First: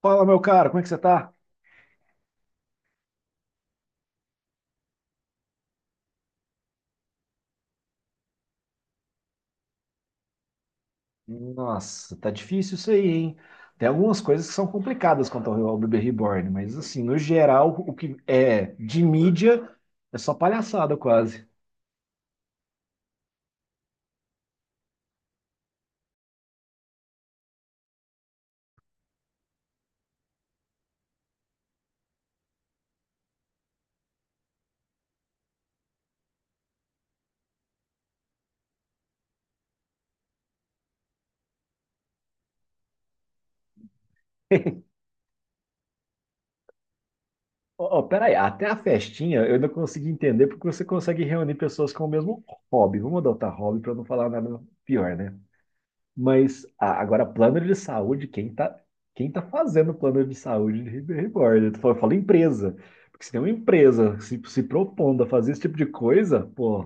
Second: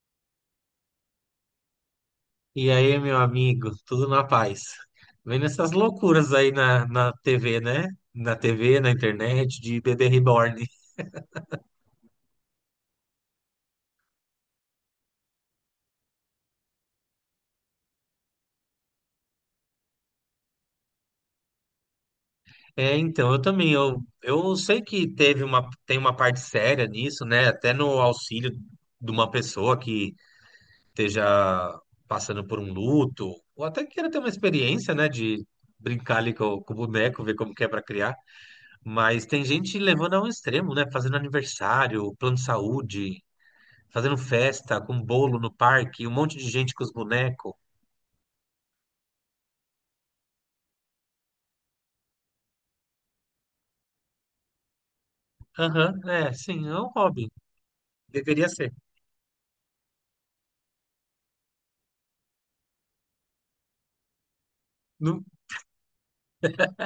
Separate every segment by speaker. Speaker 1: Fala, meu caro, como é que você tá?
Speaker 2: E aí, meu amigo, tudo na paz. Vendo essas loucuras aí na TV, né? Na TV, na internet, de bebê reborn.
Speaker 1: Nossa, tá difícil isso aí, hein? Tem algumas coisas que são complicadas quanto ao bebê reborn, mas assim, no geral, o que é de mídia é só palhaçada quase.
Speaker 2: É, então, eu também, eu sei que teve uma, tem uma parte séria nisso, né? Até no auxílio de uma pessoa que esteja passando por um luto, ou até queira ter uma experiência, né? De brincar ali com, com o boneco, ver como que é para criar. Mas tem gente levando ao extremo, né? Fazendo aniversário, plano de saúde, fazendo festa com bolo no parque, um monte de gente com os bonecos.
Speaker 1: Oh, peraí, até a festinha eu ainda consegui entender porque você consegue reunir pessoas com o mesmo hobby. Vamos adotar hobby para não falar nada pior, né?
Speaker 2: Aham, é,
Speaker 1: Mas
Speaker 2: sim, é um
Speaker 1: agora,
Speaker 2: hobby.
Speaker 1: plano de saúde,
Speaker 2: Deveria ser.
Speaker 1: quem tá fazendo plano de saúde de Ribeirão Reborn? Eu falo empresa. Porque se tem uma empresa se propondo
Speaker 2: Não.
Speaker 1: a fazer esse tipo de coisa, pô,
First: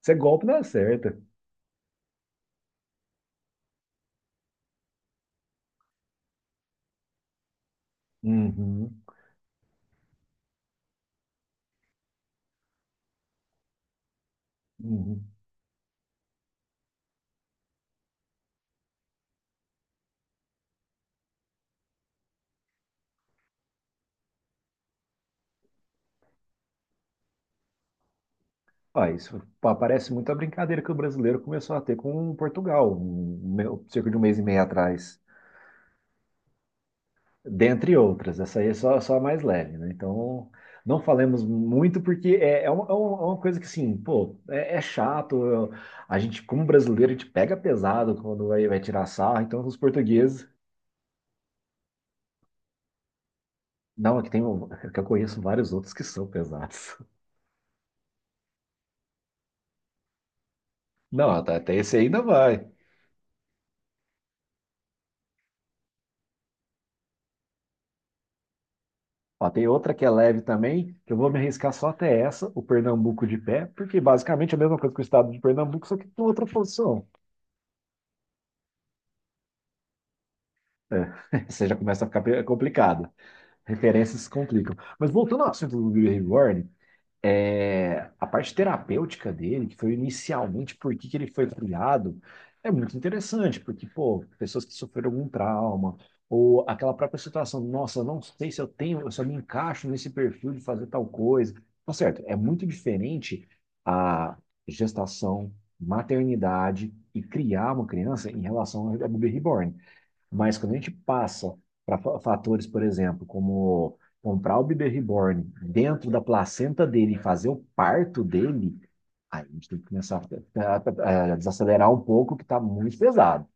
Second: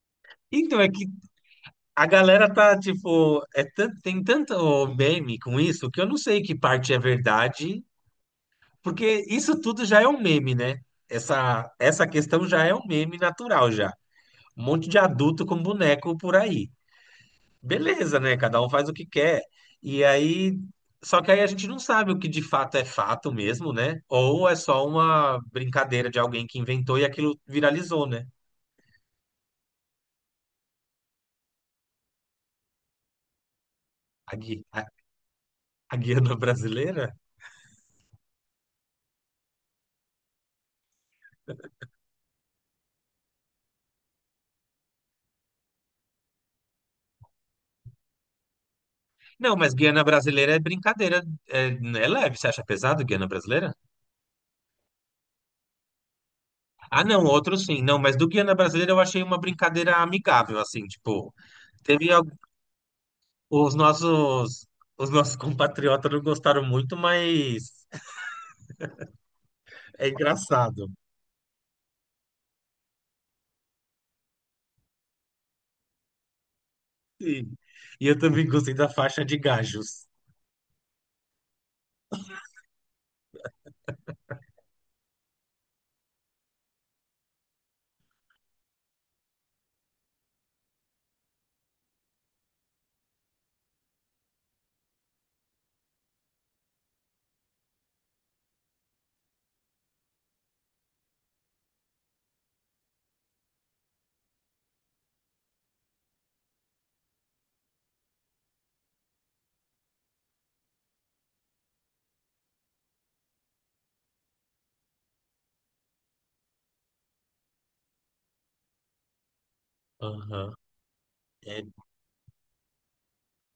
Speaker 1: isso é golpe na
Speaker 2: Então, é que
Speaker 1: certa.
Speaker 2: a galera tá, tipo, tem tanto meme com isso que eu não sei que parte é verdade,
Speaker 1: Uhum,
Speaker 2: porque isso tudo já é um meme, né? Essa questão já é um meme natural, já. Um monte de
Speaker 1: uhum.
Speaker 2: adulto com boneco por aí. Beleza, né? Cada um faz o que quer. E aí, só que aí a gente não sabe o que de fato é fato mesmo, né? Ou é só uma brincadeira de alguém que inventou e aquilo viralizou, né?
Speaker 1: Ah, parece muito a brincadeira que o brasileiro começou a ter com Portugal, cerca de um
Speaker 2: A,
Speaker 1: mês e meio
Speaker 2: gui- a,
Speaker 1: atrás.
Speaker 2: a Guiana brasileira?
Speaker 1: Dentre outras. Essa aí é só a mais leve, né? Então, não falemos muito, porque é uma coisa que, assim, pô, é chato. A gente, como brasileiro, a gente pega pesado quando vai tirar sarro.
Speaker 2: Não,
Speaker 1: Então,
Speaker 2: mas
Speaker 1: os
Speaker 2: Guiana
Speaker 1: portugueses.
Speaker 2: brasileira é brincadeira, é, é leve. Você acha pesado Guiana brasileira?
Speaker 1: Não, é que tem um, é que eu conheço vários outros que são pesados.
Speaker 2: Ah, não, outro sim. Não, mas do Guiana brasileira eu achei uma brincadeira amigável, assim,
Speaker 1: Não,
Speaker 2: tipo,
Speaker 1: até esse
Speaker 2: teve
Speaker 1: ainda
Speaker 2: al-
Speaker 1: vai.
Speaker 2: os nossos os nossos compatriotas não gostaram muito, mas
Speaker 1: Ó, tem outra que
Speaker 2: é
Speaker 1: é leve
Speaker 2: engraçado.
Speaker 1: também, que eu vou me arriscar só até essa, o Pernambuco de pé, porque basicamente é a mesma coisa que o estado de Pernambuco, só que com outra função.
Speaker 2: Sim. E eu também gostei da faixa de gajos.
Speaker 1: É, você já começa a ficar complicado. Referências complicam. Mas voltando ao assunto do Bill Reborn, a parte terapêutica dele, que foi inicialmente por que que ele foi criado, é muito interessante, porque, pô, pessoas que sofreram algum trauma, ou aquela própria situação, nossa, eu não sei se eu tenho, se eu me encaixo nesse perfil de fazer tal coisa. Tá certo, é muito diferente a gestação, maternidade e criar uma criança em relação ao Baby Reborn. Mas quando a gente passa para fatores, por exemplo, como comprar o bebê reborn dentro da placenta dele e fazer o parto dele, aí a gente tem que começar
Speaker 2: Aham.
Speaker 1: a
Speaker 2: É.
Speaker 1: desacelerar um pouco, que está muito pesado.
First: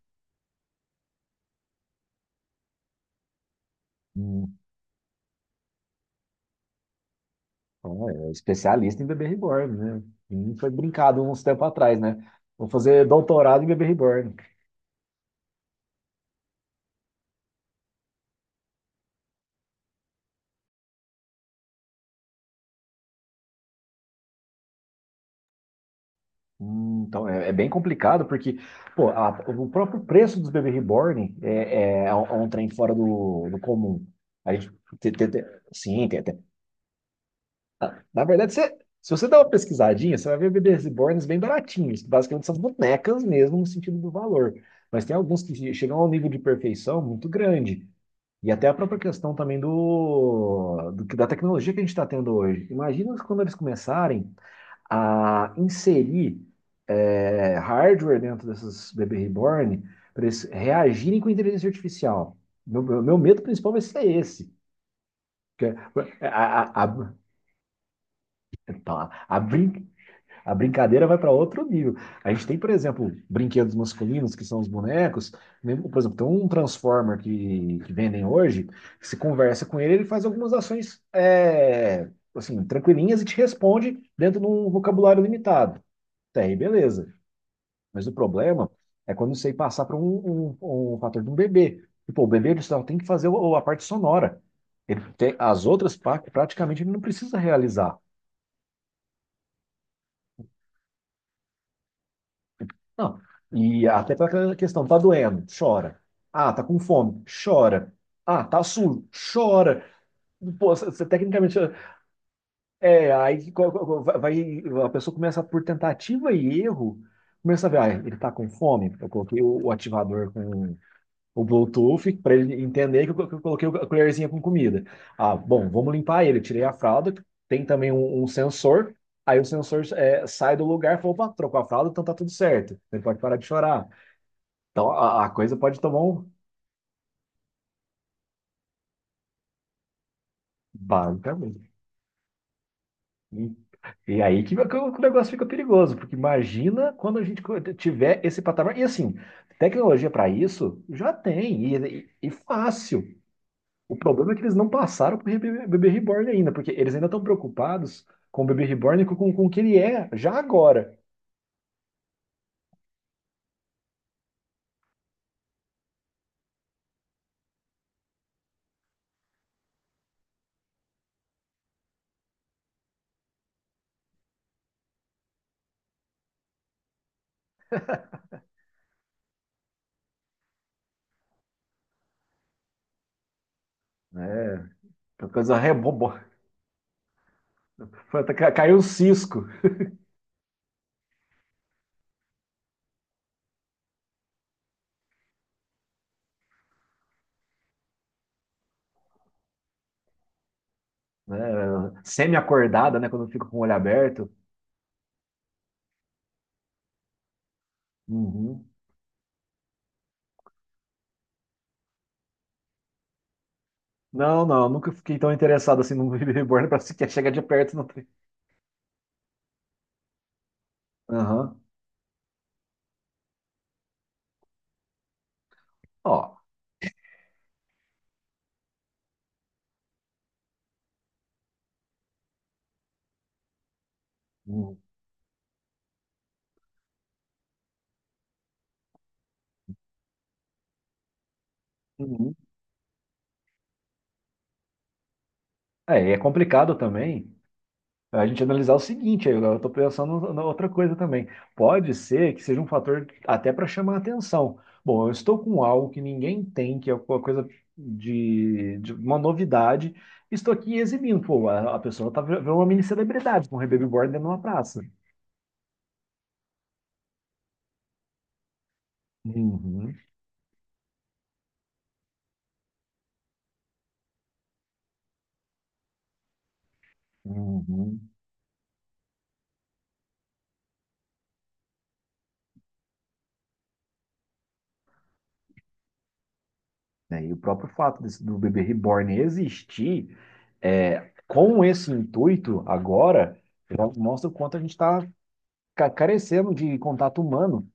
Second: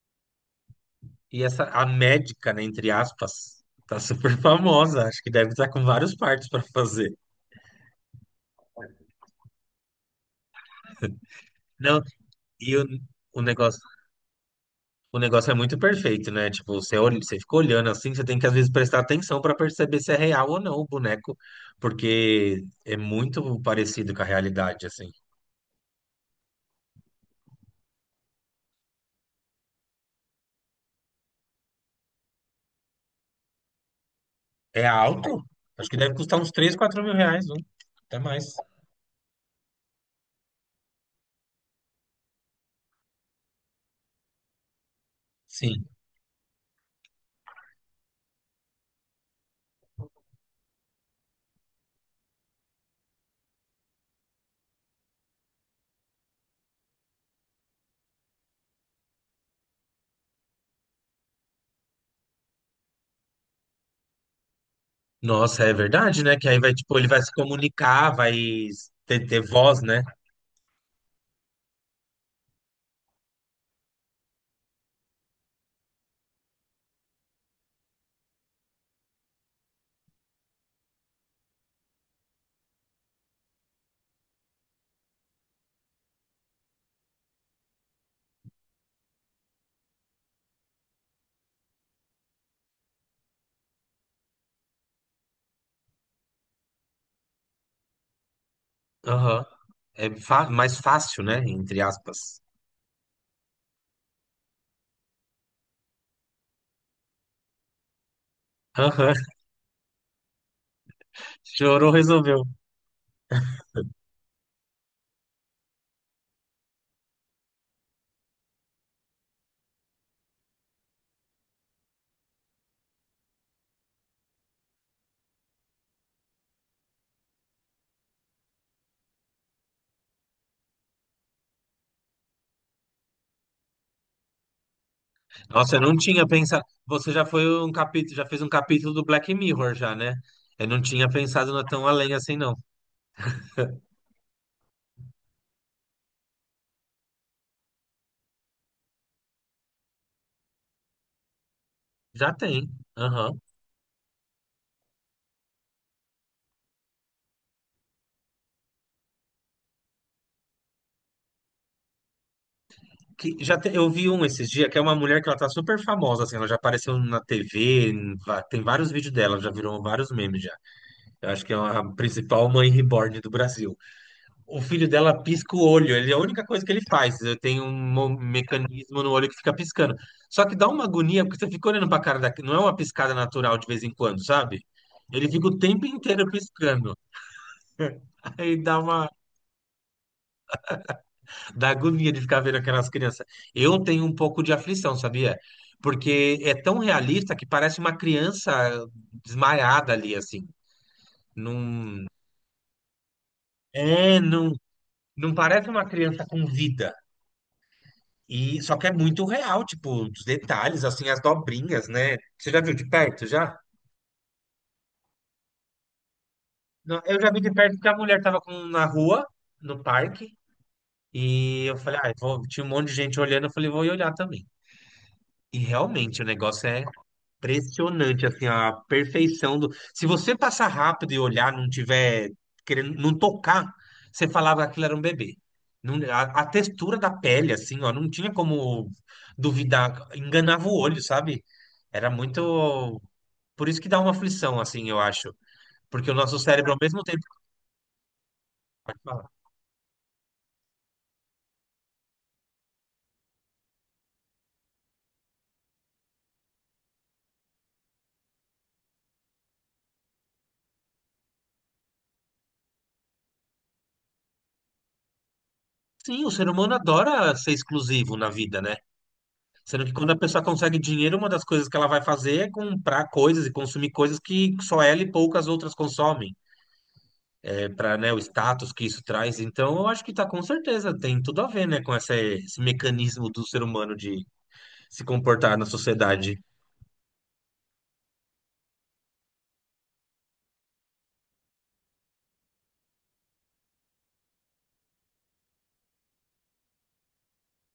Speaker 2: E essa, a médica, né, entre aspas, tá super
Speaker 1: Hum.
Speaker 2: famosa. Acho que deve estar com vários partos para fazer.
Speaker 1: Então, é é especialista em bebê reborn, né? E foi brincado uns tempos atrás,
Speaker 2: Não,
Speaker 1: né? Vou
Speaker 2: e o,
Speaker 1: fazer
Speaker 2: o
Speaker 1: doutorado em
Speaker 2: negócio,
Speaker 1: bebê reborn.
Speaker 2: o negócio é muito perfeito, né? Tipo, você olha, você fica olhando assim, você tem que às vezes prestar atenção para perceber se é real ou não o boneco, porque é muito parecido com a realidade, assim.
Speaker 1: Hum. Então é bem complicado porque pô, o próprio preço dos bebês reborn é um trem fora do, do comum. A gente
Speaker 2: É
Speaker 1: te- te-
Speaker 2: alto?
Speaker 1: te-
Speaker 2: Acho que
Speaker 1: sim,
Speaker 2: deve
Speaker 1: tem até.
Speaker 2: custar uns 3 4 mil reais, não? Até
Speaker 1: Na verdade,
Speaker 2: mais.
Speaker 1: se você dá uma pesquisadinha, você vai ver bebês reborns bem baratinhos, que basicamente são bonecas mesmo no sentido do valor. Mas tem alguns que
Speaker 2: Sim.
Speaker 1: chegam a um nível de perfeição muito grande. E até a própria questão também da tecnologia que a gente está tendo hoje. Imagina quando eles começarem a inserir hardware dentro dessas bebê reborn para eles reagirem com inteligência artificial. Meu medo principal vai ser esse.
Speaker 2: Nossa, é verdade,
Speaker 1: A,
Speaker 2: né? Que aí
Speaker 1: a,
Speaker 2: vai, tipo, ele
Speaker 1: a,
Speaker 2: vai se comunicar, vai
Speaker 1: tá,
Speaker 2: ter, ter voz, né?
Speaker 1: a brincadeira vai para outro nível. A gente tem, por exemplo, brinquedos masculinos, que são os bonecos. Né? Por exemplo, tem um Transformer que vendem hoje, que se conversa com ele, ele faz algumas ações assim, tranquilinhas e te responde dentro de um vocabulário limitado. Até aí, beleza. Mas o problema é quando você passar para um fator de um bebê. Tipo, o bebê ele só tem que fazer a parte sonora. Ele tem, as outras partes praticamente ele não precisa realizar.
Speaker 2: Aham. Mais fácil, né? Entre aspas.
Speaker 1: Não. E até para aquela questão, tá doendo, chora. Ah, tá com fome, chora. Ah, tá sujo,
Speaker 2: Aham.
Speaker 1: chora. Pô, você tecnicamente.
Speaker 2: Chorou, resolveu.
Speaker 1: É, aí que a pessoa começa por tentativa e erro, começa a ver, ah, ele tá com fome, eu coloquei o ativador com o Bluetooth para ele entender que eu coloquei a colherzinha com comida. Ah, bom, vamos limpar ele. Tirei a fralda, tem também um sensor. Aí o sensor sai do lugar e fala, opa, trocou a fralda, então tá tudo certo. Ele pode parar de chorar. Então a coisa
Speaker 2: Nossa,
Speaker 1: pode
Speaker 2: eu não
Speaker 1: tomar
Speaker 2: tinha
Speaker 1: um
Speaker 2: pensado. Você já foi um capítulo, já fez um capítulo do Black Mirror, já, né? Eu não tinha pensado na
Speaker 1: basicamente.
Speaker 2: tão além assim, não.
Speaker 1: E, e aí que o que o negócio fica perigoso, porque imagina quando a gente tiver esse patamar. E assim, tecnologia para isso já tem, e
Speaker 2: Já tem.
Speaker 1: fácil.
Speaker 2: Aham.
Speaker 1: O problema é que eles não passaram pro Bebê Reborn ainda, porque eles ainda estão preocupados com o Bebê Reborn e o que ele é já agora.
Speaker 2: Eu vi um esses dias, que é uma mulher que ela tá super famosa, assim, ela já apareceu na TV, tem vários vídeos dela, já virou vários memes já. Eu acho que é a principal mãe reborn do Brasil. O filho dela pisca o olho, ele é a única coisa que ele faz. Eu tenho um mecanismo no olho que fica piscando. Só que dá uma agonia, porque você fica olhando pra cara da... Não é uma piscada natural de vez em quando, sabe?
Speaker 1: Né?
Speaker 2: Ele
Speaker 1: Uma
Speaker 2: fica
Speaker 1: coisa
Speaker 2: o tempo
Speaker 1: rebobo.
Speaker 2: inteiro piscando.
Speaker 1: Foi até que
Speaker 2: Aí
Speaker 1: caiu
Speaker 2: dá
Speaker 1: um
Speaker 2: uma...
Speaker 1: cisco,
Speaker 2: Dá agonia de ficar vendo aquelas crianças. Eu tenho um pouco de aflição, sabia? Porque é tão realista que parece uma criança desmaiada ali, assim.
Speaker 1: né?
Speaker 2: Não...
Speaker 1: Semi-acordada, né? Quando fica com o olho
Speaker 2: É,
Speaker 1: aberto.
Speaker 2: não... Não parece uma criança com vida. E
Speaker 1: Uhum.
Speaker 2: só que é muito real, tipo, os detalhes, assim, as dobrinhas, né? Você já viu de perto, já?
Speaker 1: Não, não, eu nunca fiquei tão interessado assim no Bebê Reborn pra
Speaker 2: Não,
Speaker 1: sequer
Speaker 2: eu
Speaker 1: chegar
Speaker 2: já
Speaker 1: de
Speaker 2: vi de perto
Speaker 1: perto. Não.
Speaker 2: porque a
Speaker 1: Tem.
Speaker 2: mulher tava com, na rua, no parque,
Speaker 1: Aham.
Speaker 2: e eu falei, ah, vou, tinha um monte de gente olhando, eu falei, vou ir olhar também. E
Speaker 1: Ó.
Speaker 2: realmente, o negócio é impressionante, assim, a perfeição do. Se você passar rápido e olhar, não tiver querendo, não tocar, você falava que
Speaker 1: Uhum.
Speaker 2: aquilo era um bebê. A textura da pele, assim, ó, não tinha como duvidar, enganava o olho, sabe? Era
Speaker 1: Uhum.
Speaker 2: muito. Por isso que dá uma aflição, assim, eu acho. Porque
Speaker 1: É,
Speaker 2: o
Speaker 1: é
Speaker 2: nosso cérebro,
Speaker 1: complicado
Speaker 2: ao mesmo tempo.
Speaker 1: também. A gente analisar o
Speaker 2: Pode
Speaker 1: seguinte,
Speaker 2: falar.
Speaker 1: aí eu estou pensando na outra coisa também. Pode ser que seja um fator até para chamar a atenção. Bom, eu estou com algo que ninguém tem, que é uma coisa de uma novidade. Estou aqui exibindo. Pô, a pessoa tá virando uma mini celebridade com o bebê reborn dentro de uma praça.
Speaker 2: Sim, o ser humano adora ser exclusivo na vida, né? Sendo que
Speaker 1: Uhum,
Speaker 2: quando a pessoa consegue dinheiro, uma das coisas que ela vai fazer é comprar coisas e consumir coisas que só ela e poucas outras consomem, para,
Speaker 1: uhum.
Speaker 2: né, o status que isso traz. Então, eu acho que tá com certeza, tem tudo a ver, né, com esse mecanismo do ser humano de se comportar na sociedade.
Speaker 1: É, e o próprio fato do bebê reborn existir, é, com esse intuito agora, já mostra o quanto a gente está carecendo de contato humano.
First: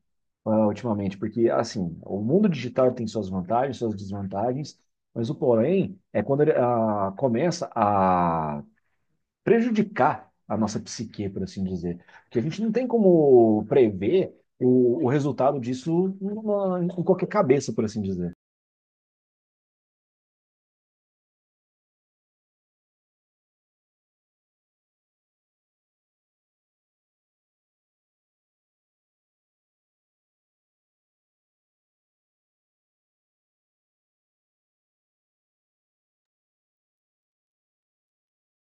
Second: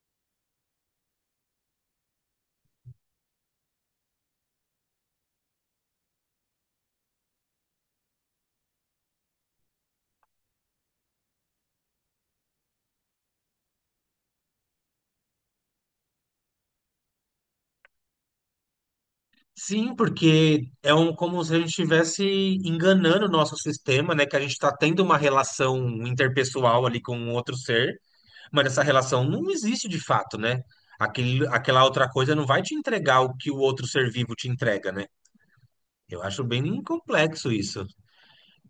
Speaker 1: Ultimamente, porque assim, o mundo digital tem suas vantagens, suas desvantagens, mas o porém é quando ele começa a prejudicar a nossa psique, por assim dizer, porque a gente não tem como prever o resultado disso em qualquer cabeça, por assim dizer.
Speaker 2: Sim, porque é um, como se a gente estivesse enganando o nosso sistema, né? Que a gente está tendo uma relação interpessoal ali com um outro ser, mas essa relação não existe de fato, né? Aquela outra coisa não vai te entregar o que o outro ser vivo te entrega, né? Eu acho bem complexo isso.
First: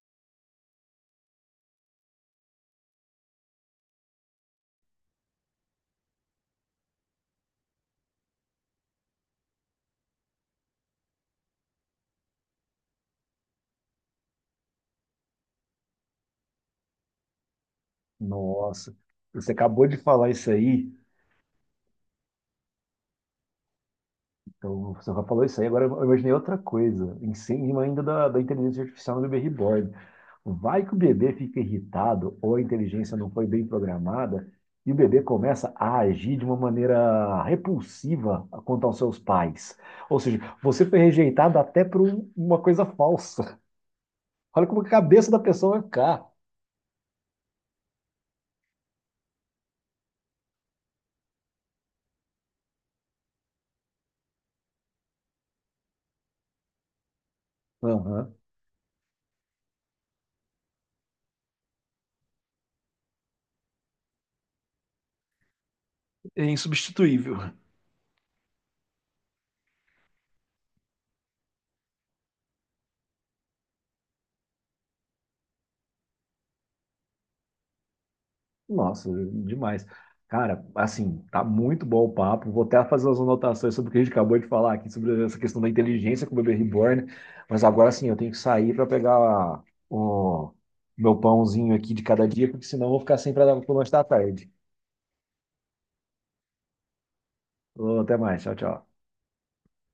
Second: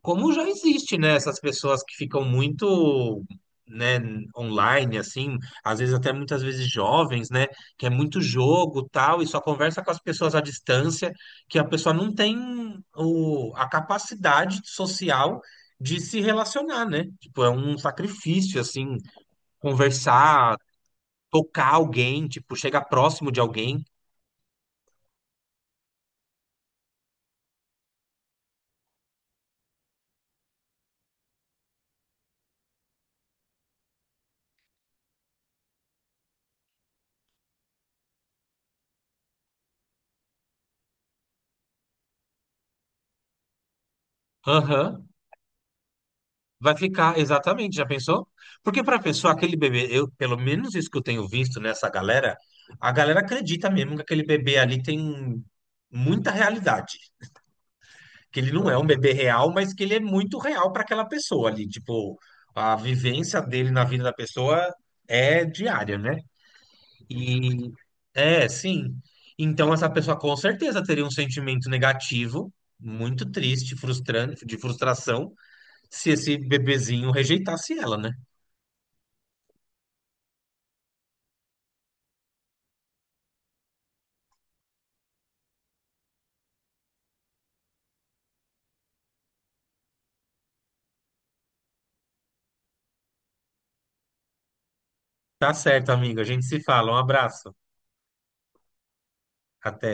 Speaker 2: Como já existe, né, essas pessoas que ficam muito, né, online, assim, às vezes até muitas vezes jovens, né, que é muito jogo, tal, e só conversa com as pessoas à distância, que a pessoa não tem a capacidade social de se relacionar, né? Tipo, é um sacrifício,
Speaker 1: Nossa,
Speaker 2: assim,
Speaker 1: você acabou de falar isso
Speaker 2: conversar,
Speaker 1: aí.
Speaker 2: tocar alguém, tipo, chegar próximo de alguém.
Speaker 1: Então, você já falou isso aí, agora eu imaginei outra coisa, em cima ainda da inteligência artificial no bebê reborn. Vai que o bebê fica irritado ou a inteligência não foi bem programada e o bebê começa a agir de uma maneira repulsiva quanto aos seus pais. Ou seja, você foi rejeitado até por uma coisa falsa. Olha como a
Speaker 2: Aham.
Speaker 1: cabeça da pessoa vai ficar.
Speaker 2: Vai ficar, exatamente, já pensou? Porque para a pessoa, aquele bebê, eu, pelo menos isso que eu tenho visto nessa galera, a galera acredita mesmo que aquele bebê ali tem muita realidade.
Speaker 1: Aham.
Speaker 2: Que ele não é um bebê real, mas que ele é muito real para aquela pessoa ali. Tipo, a vivência dele na vida da pessoa é diária, né?
Speaker 1: É insubstituível.
Speaker 2: E é, sim. Então, essa pessoa com certeza teria um sentimento negativo, muito triste, frustrante, de frustração, se esse bebezinho rejeitasse ela, né?
Speaker 1: Nossa, demais. Cara, assim, tá muito bom o papo. Vou até fazer as anotações sobre o que a gente acabou de falar aqui, sobre essa questão da inteligência com o bebê reborn. Mas agora sim, eu tenho que sair para pegar o meu pãozinho aqui de cada dia, porque senão eu vou ficar sem para o lanche da tarde.
Speaker 2: Tá certo, amigo. A gente se fala. Um abraço.
Speaker 1: Ô, até mais, tchau, tchau.
Speaker 2: Até.